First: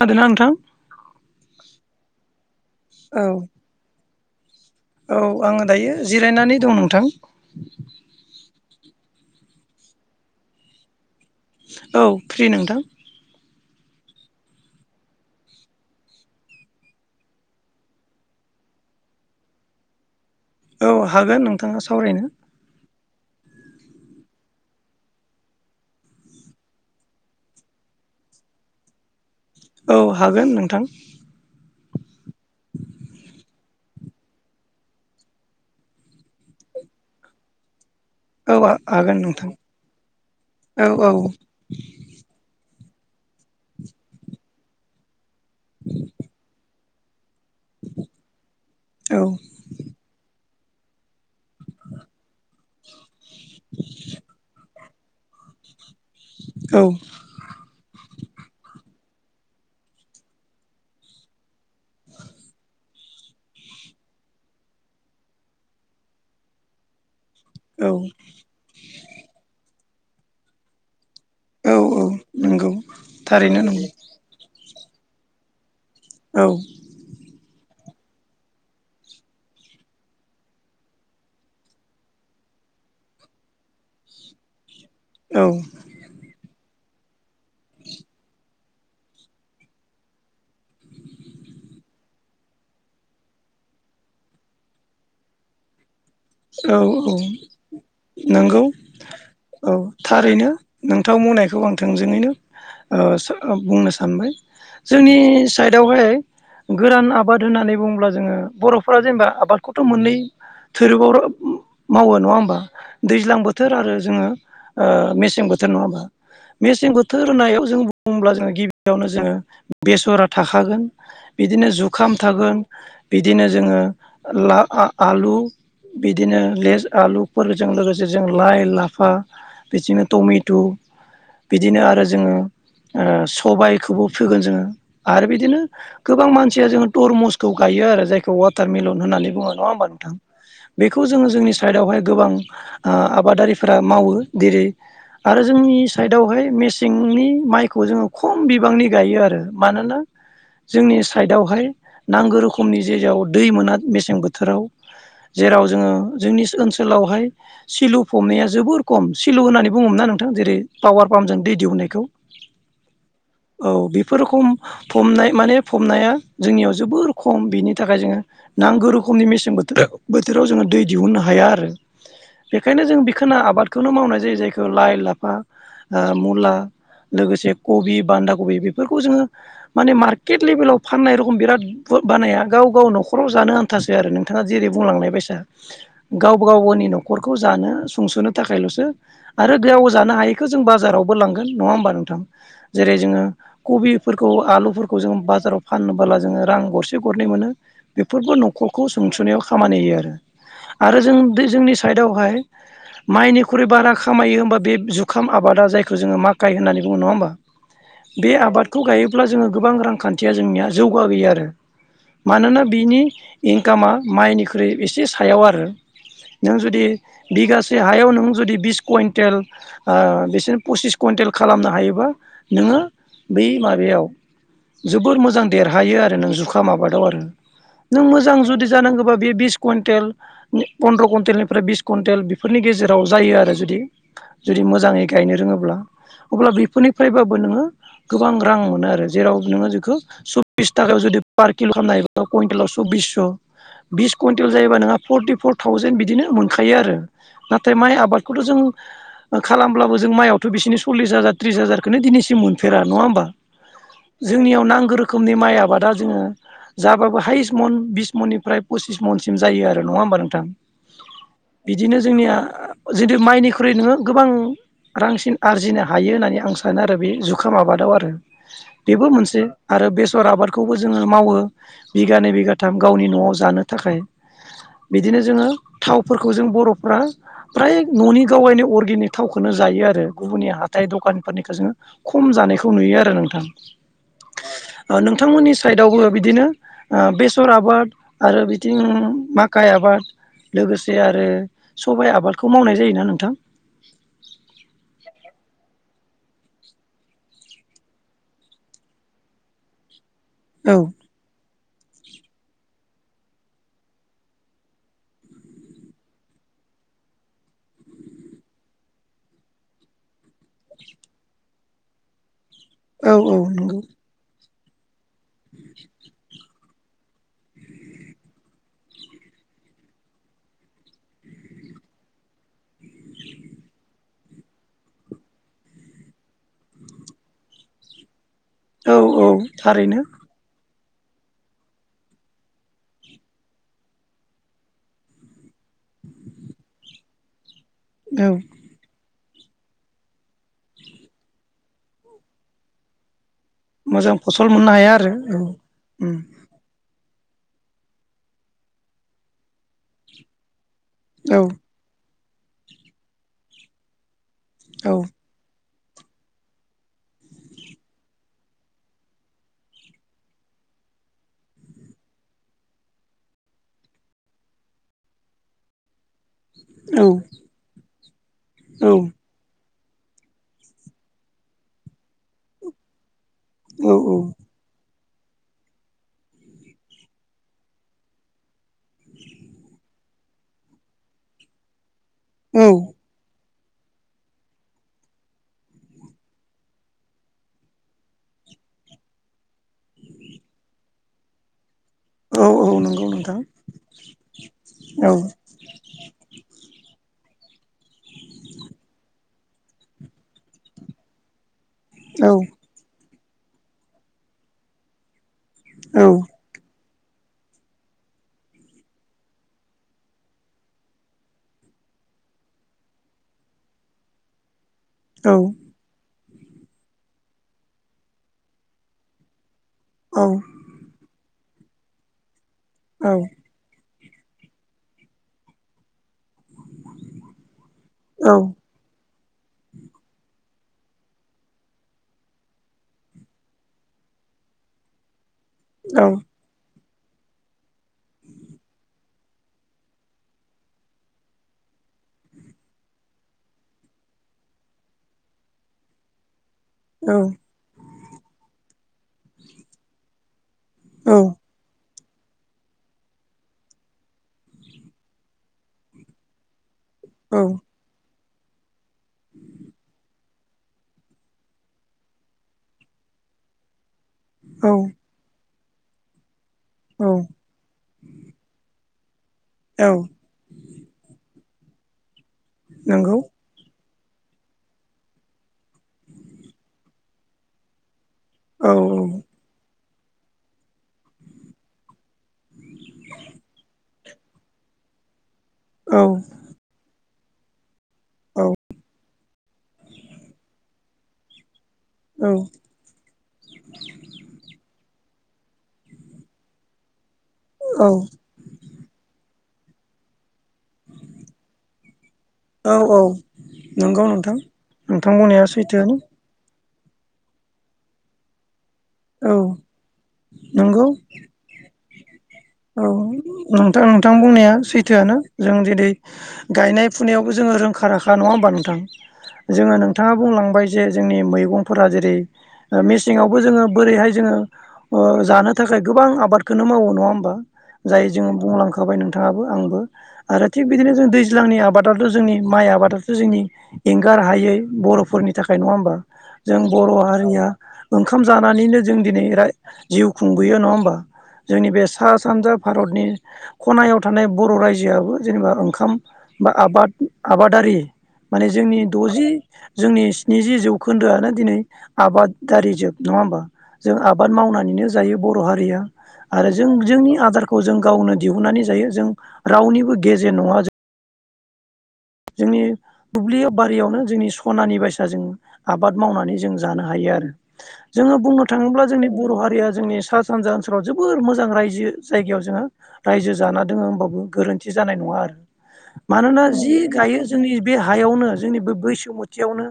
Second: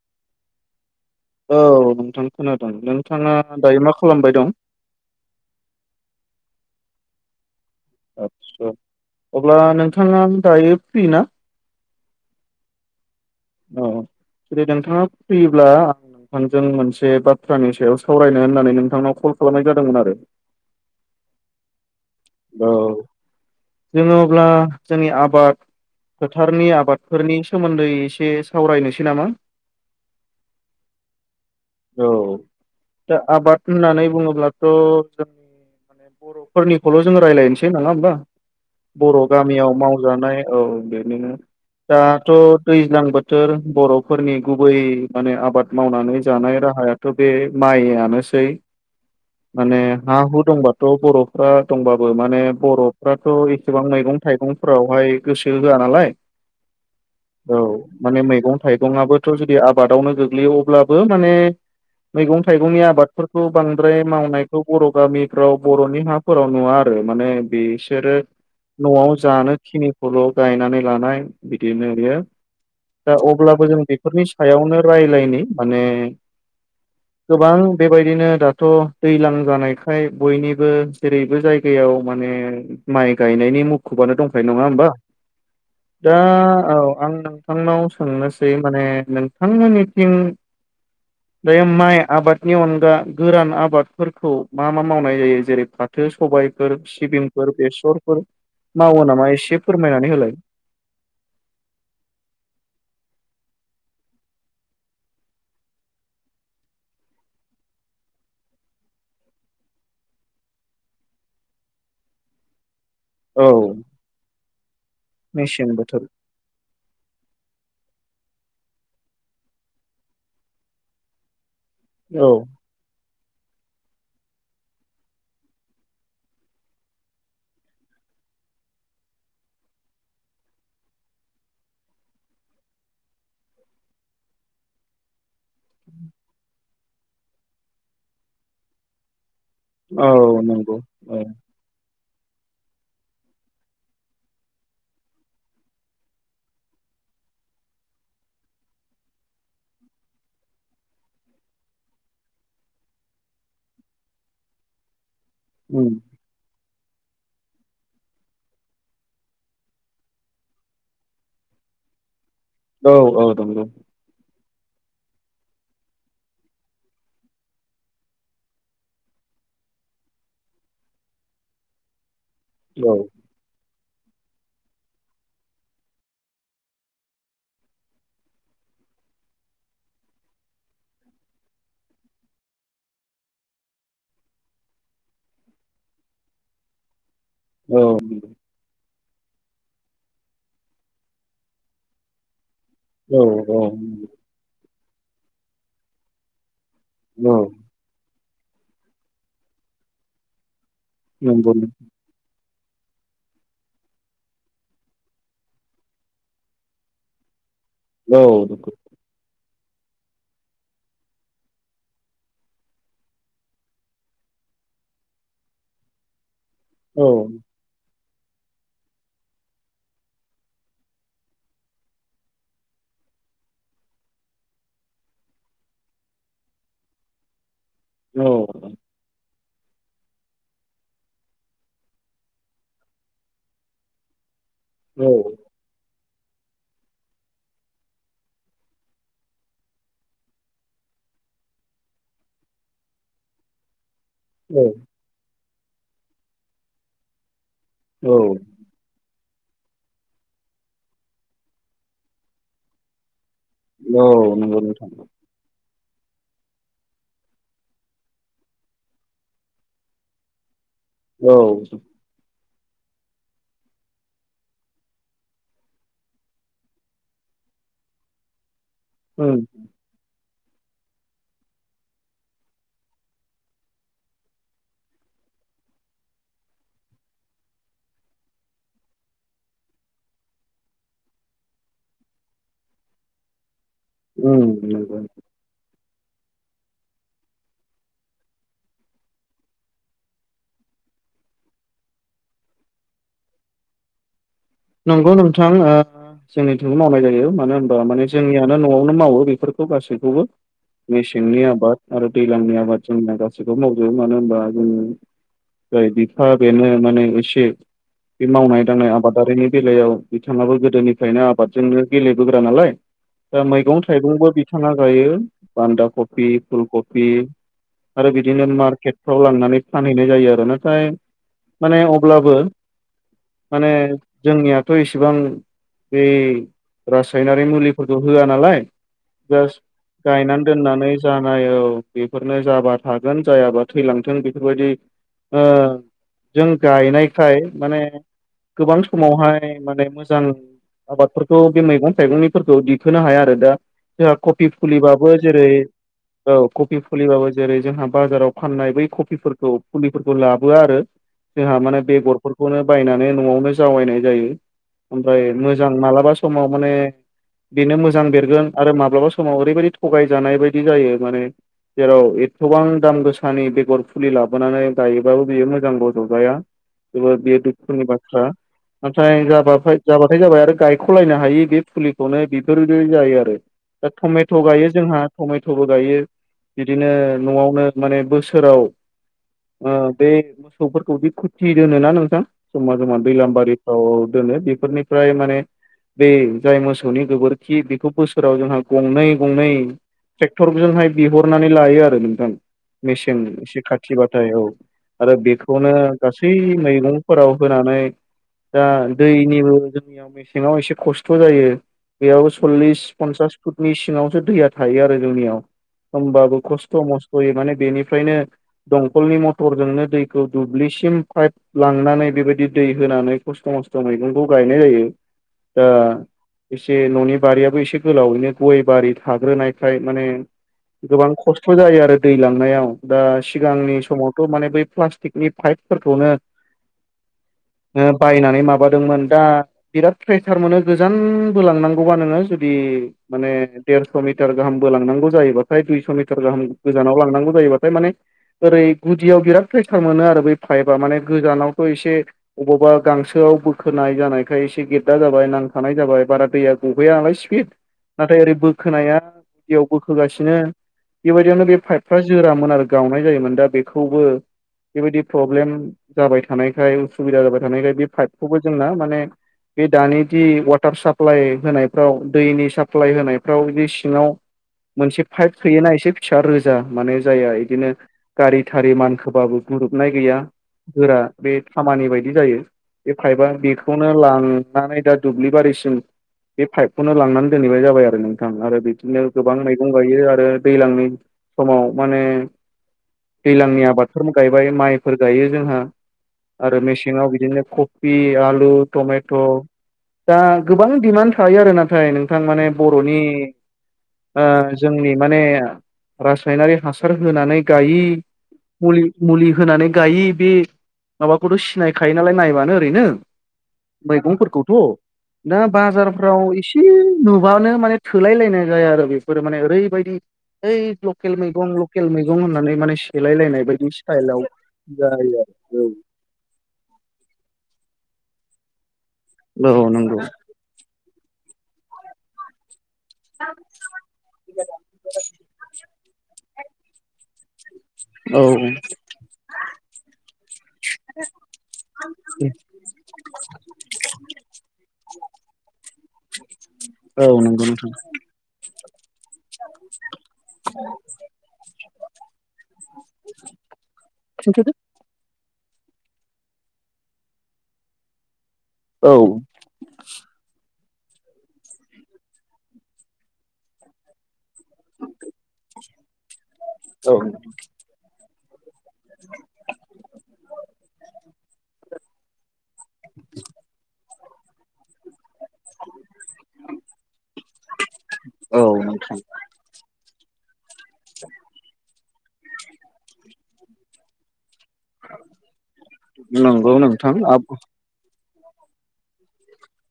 खोनादोंना नोंथां? औ नोंथां खोनादों औ नोंथाङा दायो मा लामबाय दं? औ आङो दायो जिरायनानै दं नोंथां। आस्सा अब्ला नोंथाङा दायो फ्रि ना औ फ्रि नोंथां। औ। जुदि नोंथाङा फिब्ला आं नोंथांजों मोनसे बाथ्रानि सायाव सावरायनो होननानै नोंथांनाव कल खालामनाय जादोंमोन आरो। औ हागोन नोंथाङा- सावरायनो औ जोङो अब्ला जोंनि आबाद फोथारनि आबादफोरनि सोमोन्दै एसे सावरायनोसै नामा? औ हागोन नोंथां। औ दा आबाद होननानै बुङोब्लाथ' जोंनि माने बर'फोरनिखौल' जों रायलायनोसै नोंङा होमबा। औ हागोन बर' नोंथां गामियाव मावजानाय औ बेनो दाथ' दैज्लां बोथोर बर'फोरनि गुबै माने आबाद मावनानै जानाय राहाया बे माइआनोसै औ माने हा हु दंबाथ' बर'फ्रा- दंबाबो माने बर'फ्राथ' एसेबां मैगं थाइगंफोरावहाय गोसो होआ नालाय औ औ माने मैगं थाइगंआबो जुदि आबादावनो गोग्लैयो अब्लाबो माने मैगं थाइगंनि आबाद फोरखौ बांद्राय मावनायखौ बर' गामिफ्राव बर'नि हाफोराव नुवा आरो माने औ बिसोरो न'आव जानो खिनिखौल' गायनानै लानाय औ बिदिनो औ बियो नंगौ दा थारैनो अब्लाबो जों नंगौ बिफोरनि सायावनो रालायनि माने औ गोबां बेबायदिनो दाथ' दैलां जानायखाय बयनिबो जेरैबो जायगायाव माने माइ गायनायनि मुखुबानो दंखायो नङा होमबा औ दा औ आं नोंथांनाव सोंनोसै माने नोंथांमोननिथिं दायो माइ आबादनि अनगा गोरान आबादफोरखौ मा मा मावनाय जायो जेरै फाथ थो, सबायफोर, औ औ सिबिंफोर, बेसरफोर नंगौ मावो नामा एसे औ फोरमायनानै होलाय थारैनो नोंथां बुंनायखौ आं थोंजोङैनो ओ ओ बुंनो सानबाय जोंनि साइडआवहाय गोरान आबाद होननानै बुङोब्ला जोङो बर'फोरा जेनेबा आबादखौथ' मोननै थोरोबाव मावो नङा होमबा दैज्लां औ बोथोर आरो जोङो ओ मेसें बोथोर नङा होमबा मेसें बोथोर होननायाव जों बुंब्ला जोङो गिबियावनो जोङो बेसरा थाखागोन बिदिनो जुखाम औ थागोन बिदिनो जोङो ला आ आलु बिदिनो लेस आलुफोरजों लोगोसे जों लाइ लाफा बिदिनो टमेटु बिदिनो आरो जोङो ओ सबायखौबो फोगोन जोङो आरो बिदिनो गोबां मानसिया जोङो तरमुसखौ गाय यो आरो जायखौ वाटार मिलन होननानै बुङो नङा होमबा औ नोंथां। नंगौ बिखौ औ जोङो जोंनि साइडआव वाहाय गोबां ओ आबादारिफोरा मावो जेरै आरो जोंनि साइडआवहाय मेसेंनि माइखौ जोङो खम बिबांनि गायो आरो मानोना जोंनि साइडआवहाय नांगौ रोखोमनि जेराव दै मोना मेसें बोथोराव जेराव उम जोङो जोंनि ओनसोल लावहाय सिलु फबनाया जोबोर खम सिलु होननानै बुङोमोन ना नोंथां जेरै पावार पाम्पजों दै दिउनायखौ औ नंगौ औ बेफोर रोखम फमनाय माने फमनाया जोंनियाव जोबोर खम बिनि थाखाय जोङो नांगौ रोखोमनि मेसें बोथोर बोथोराव जोङो दै दिहुननो हाया आरो बेखायनो औ जों बिखोना आबाद खौनो मावनाय जायो जायखौ लाइ, लाफा, मुला लोगोसे कबि बान्दा कबि बेफोरखौ जोङो माने मार्केट लेभेलाव फाननाय रखम बिराद बानाया गाव गाव न'खराव जानो आनथासै आरो नोंथाङा जेरै बुंलांनाय बेसा गाव गाव गावनि न'खरखौ जानो औ सुंस'नो थाखायल'सो आरो गोयाव जानो हायैखौ जों बाजारावबो लांगोन नङा होमबा नोंथां जेरै औ जोङो औ कबिफोरखौ आलुफोरखौ जोङो बाजाराव फाननोबोला जोङो रां गर से गरनै नंगौ औ मोनो बेफोरबो न'खरखौ सोंस'नायाव खामानि होयो आरो। आरो जों नंगौ जोंनि साइदआवहाय माइनिख्रुइ बारा खामायो होमबा बे जुखाम आबादा जायखौ जोङो माकाइ होननानै बुङो। नङा होमबा? औ बे आबादखौ गायोब्ला जोङो गोबां रांखान्थिया जोंनिया जौगा गैया आरो मानोना बिनि इनकामा गो माइनिख्रुइ एसे सायाव आरो नों जुदि औ बिगासे हायाव नो जुदि बिस कुइन्टेल बिसोर पसिस कुइन्टेल खालामनो हायोबा नोङो बै माबायाव जोबोर मोजां देरहायो आरो नों जुखाम आबादाव आरो। नों मोजां जुदि जानांगौबा बे बिस कुवइन्टेल पन्द्र' कुइन्टेलनिफ्राय बिस कुइन्टेल बेफोरनि गेजेराव जायो आरो जुदि जुदि मोजाङै गायनो रोङोब्ला। अब्ला बेफोरनिफ्रायबाबो नोङो गोबां रां मोनो आरो जेराव नोङो बेखौ सब्बिस थाखा जुदि पार किल' खालामनो हायोबा कुइन्टेलाव सब्बिस' बिस कुइन्टेल जायोबा नोंहा फरटिफर थावजेन बिदिनो मोनखायो आरो। नाथाय माइ औ आबादखौथ' जों खालामब्लाबो जों माइआवथ' बिसिनि सल्लिस हाजार त्रिस हाजारखौनो दिनैसिम मोनफेरा नङा होमबा? नंगौ जोंनियाव नोंथां नांगौ रोखोमनि माइ आबाद दा जोङो जाबाबो हायेस्ट मन बिस मननिफ्राय पसिस मनसिम जायो आरो। नङा होमबा नोंथां? औ बिदिनो जोंनिया जेथु माइनिख्रुइ नोङो गोबां रांसिन आरजिनो हायो होननानै आं सानो आरो बे जुखाम आबादाव आरो। बेबो उम मोनसे आरो बेसर आबादखौबो जोङो मावो बिगानै बिगाथाम। गावनि न'आव जानो थाखाय। बिदिनो जोङो थावफोरखौ जों बर'फ्रा प्राय न'नि गावायनि अर्गेनिक थावखौनो जायो आरो गुबुननि हाथाय दखानफोरनिखौ जोङो खम जानायखौ नुयो आरो नोंथां। उम नंगौ। दावबो बिदिनो बेसर आबाद आरो बिथिं माकाइ आबाद लोगोसे आरो सबाइ आबादखौ मावनाय जायोना नोंथां। नंगौ नोंथां। ओ जोंनिथिं मावनाय जायो मानो होनबा माने जोंनियानो न'आवनो मावो बेफोरखौ गासैखौबो औ मेसेंनि आबाद आरो दैज्लांनि आबाद जोंना गासैखौबो मावजोबो मानो होनबा जों जाय बिफा बेनो माने एसे बे मावनाय दांनाय आबादारिनि बेलायाव बिथाङाबो गोदोनिफ्रायनो आबादजोंनो गेलेबोग्रा नालाय औ औ दा नंगौ मैगं थाइगंबो गायना जायो बान्दा कफि फुल कबि आरो बिदिनो मार्केटफ्राव लांनानै फानहैनाय जायो आरो नाथाय माने अब्लाबो माने जोंनियाथ' इसेबां बे रासायनारि मुलिफोरखौ होआ नालाय औ औ जास थारैनो गायना दोननानै जानाय औ बेफोरनो जाबा थागोन जायाबा थैलांथों बेफोरबायदि ओ जों गायनायखाय माने औ गोबां स मावहाय माने मोजां आबादफोरखौ बे मैगं थाइगंनिफोरखौ दिखोनो हाया आरो दा जोंहा मोजां कफि फसल मोननो हाया आरो फुलिबाबो औ जेरै उम औ कफि फुलिबाबो जेरै जोंहा बाजाराव फाननाय बै कफिफोरखौ फुलिफोरखौ लाबोआ आरो औ जोंहा माने बेगरफोरखौनो बायनानै न'आवनो जावायनाय जायो औ ओमफ्राय मो जां मालाबा समाव माने बेनो मोजां बेरगोन आरो माब्लाबा समाव ओरैबायदि थगायजानाय बायदि जायो माने जेराव एथबां दाम गोसानि बेगर फुलि लाबोनानै गायोबाबो बियो मोजां रज'जाया औ जोबोद बेयो दुखुनि बाथ्रा नाथाय जा जाबाथाय जाबाय आरो गायख'लायनो हायि बे फुलिखौनो बेफोरदि जायो आरो। दा औ टमेट' गायो जोंहा टमेट'बो गायो बिदिनो न'आवनो माने बोसोराव ओ बे मोसौफोरखौ बि खुथि दोनोना नोंथां औ जमा जमा लामबारिफ्राव दोनो बेफोरनिफ्राय माने बे जाय मोसौनि गोबोरखि बेखौ बोसोराव जोंहा गंनै गंनै ट्रेक्टरजोंहाय बिहरनानै लायो आरो नोंथां औ औ नंगौ मेसेन नोंथां एसे खाथि बाथाय औ औ आरो बेखौनो गासै मैगंफोराव होनानै दा दैनिबो जोंनियाव मेसेङाव एसे खस्थ' जायो बेयाव औ सल्लिस पन्सास फुटनि सिङावसो दैया थायो आरो जोंनियाव औ होमबाबो खस्थ' मस थ'यै माने बेनिफ्रायनो दंखलनि मथरजोंनो दैखौ दुब्लिसिम पाइप लांनानै बेबायदि दै होनानै खस्थ' मस्थ' मैगंखौ गायनाय जायो दा एसे न'नि बारियाबो एसे गोलावैनो गय बारि थाग्रोनायखाय माने गोबां खस्थ जायो आरो दै लांनायाव दा औ सिगांनि समाव थ' माने बै प्लास्टिकनि पाइपफोरखौनो औ बायनानै माबादोंमोन दा बिराद फ्रेटार मोनो गोजान‌ बोलांनांगौबा नोङो जुदि माने देरस' मिटार गाहाम बोलांनांगौ जायोबाथाय दुइस' मिटार गाहाम गोजानाव लांनांगौ जायोबाथाय माने ओरै गुदियाव बिराद प्रेसार मोनो आरो बै पाइपआ माने गोजानावथ' एसे अबावबा गांसोआव बोखोनाय जानायखाय एसे गेददा जाबाय नांथानाय जाबाय बारा दैया बबेया नालाय स्पिड नाथाय ओरै बोखोनाया गुदियाव बोखोगासिनो बेबायदियावनो बे पाइपफ्रा जोरामोन आरो गावनाय जायोमोन दा बेखौबो बेबायदि प्रब्लेम जाबाय थानायखाय सुबिदा औ जाबाय थानायखाय बे पाइपखौबो जोंना माने बे दानि जि वाटार साप्लाइ होनायफ्राव दैनि साप्लाय होनायफ्राव बिदि सिङाव औ मोनसे पाइप थोयोना एसे फिसा रोजा माने औ जाया इदिनो गारि थारि मानखोबाबो औ ग्रुबनाय गैया गोरा बे खामानि बायदि जायो बे नंगौ पाइपआ बेखौ नो लांनानै दा दुब्लि बारिसिम बे पाइपखौनो लांनानै दोनहैनाय जाबाय आरो नों थां आरो औ बिदिनो गोबां मैगं गायो आरो दैज्लांनि समाव माने दैज्लांनि आबादफोर गायबाय माइफोर गायो जोंहा औ आरो मेसेंङाव बिदिनो आं कफि आलु औ टमेट' दा गोबां डिमान्ड थायो आरोना नाथाय नोंथां माने बर'नि ओ जोंनि माने रासायनारि हासार होनानै गायि औ मुलि मुलि होनानै गायि बे माबाखौथ' सिनायखायो नालाय नायबानो ओरैनो औ नंगौ नोंथां मैगंफोरखौथ' नोंथां दा बुंनाया सैथोआनो बाजारफ्राव इसे से नुबानो माने थोलाय लायनाय जाया आरो फोरो औ माने ओरैबायदि ओइ नंगौ लकेल मैगं लकेल मै गं होननानै माने औ सेलायलायनाय बायदि नोंथां नोंथां स्टाइलाव बुंनाया सैथोआनो जायो आरो जों जेरै गायनाय फुनायावबो जोङो रोंखा राखा नङा होमबा नोंथां औ औ जोङो नंगौ नोंथाङा बुंलांबाय जे जोंनि मैगंफोरा जेरै मेसेंङावबो जोङो बोरैहाय जोङो ओ जानो थाखाय गोबां आबादखौनो मावो नङा होमबा जाय जोङो औ बुंलांखाबाय नोंथाङाबो आंबो आरो थिग बिदिनो जों दैज्लांनि आबादाथ' जोंनि माइ आबादाथ' जोंनि एंगार हायै बर'फोरनि थाखाय नङा होमबा जों बर' औ नंगौ हारिया नोंथां ओंखाम जानानैनो जों दिनै राय जिउ खुंबोयो नङा होमबा जोंनि बे सा सानजा भारतनि खनायाव थानाय बर' रायजोआबो जेनेबा ओंखाम बा आबाद आबादारि माने जोंनि औ द'जि जोंनि स्निजि जौ खोन्दोआनो दिनै आबादारि जोब नङा होमबा जों आ बाद मावनानैनो जायो बर' हारिया आरो जों औ जोंनि आदारखौ जों गावनो दिहुननानै जायो जों रावनिबो गेजेन नङा जों [inaudible] जोंनि दुब्लियाव बारियावनो जोंनि सनानि बाय साजों आबाद मावनानै जों जानो हायो आरो जोंङो औ बुंनो थाङोब्ला नोंथां जोंनि बर' हारिया जोंनि सा सानजा ओनसोलाव जोबोर मोजां रायजो जायगायाव जोंङो रायजो जानानै दोङो होनबाबो गोरोन्थि जानाय नंङा आरो मानोना नंगौ जि नोंथां आ गायो जोंनि बे हायावनो जोंनि बे बैसुमुथियावनो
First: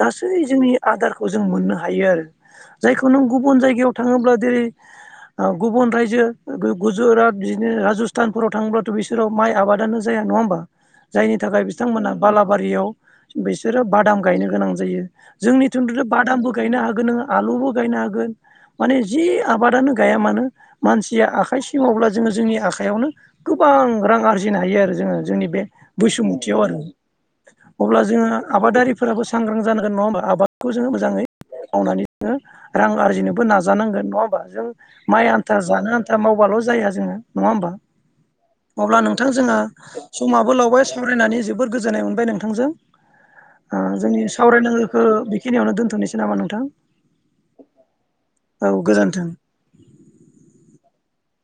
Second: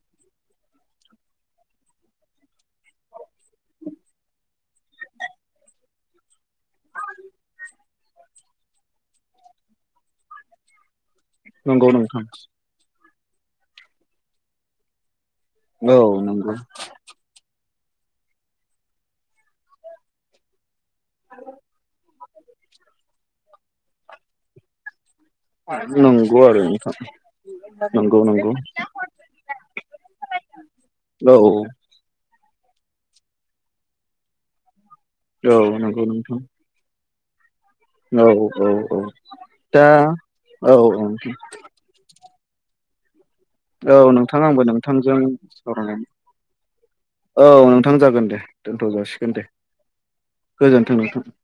गासै जोंनि आदारखौ जों मोननो हायो आरो। जायखौ नों गुबुन जायगायाव थाङोब्ला जेरै ओ गुबुन रायजो गुजरात बिदिनो राजस्थानफोराव थाङोब्लाथ' बिसोराव माइ आबादानो जाया नङा होमबा जायनि नि थाखाय नंगौ बिथांमोना नोंथां बालाबारियाव बिसोरो बादाम गायनो गोनां जायो। जोंनिथिंथ' औ नंगौ बादामबो गायनो हागोन नोंङो आलुबो गायनो हागोन माने जि आबादनो गाया मानो मानसिया आखाइ सिङावब्ला जोङो जोंनि आखाइयावनो गोबां रां आरजिनो हायो आरो जोङो जोंनि बे बैसुमुथियाव आरो आरो नोंथां अब्ला नंगौ जोङो नंगौ आबादारिफोराबो सांग्रां जानांगोन नङा होमबा आबादखौ जोङो मोजाङै औ मावनानै जोंङो रां आरजिनोबो नाजानांगोन नङा होमबा जों माइ आन्था औ जानो नंगौ आन्था नोंथां मावबाल' जाया जोङो। नङा होमबा औ औ अब्ला औ नोंथां जोंहा दा समाबो औ लावबाय। सावरायनानै जोबोर गोजोननाय मोनबाय नोंथांजों। ओ औ जोंनि नोंथां आंबो सावरायनांगोखो नोंथांजों बेखिनियावनो सावरायनानै दोनथ'नोसै नामा नोंथां। औ नोंथां जागोन दे औ दोनथ' गोजोन्थों जासिगोन दे गोजोनथों नोंथां। [inaudible]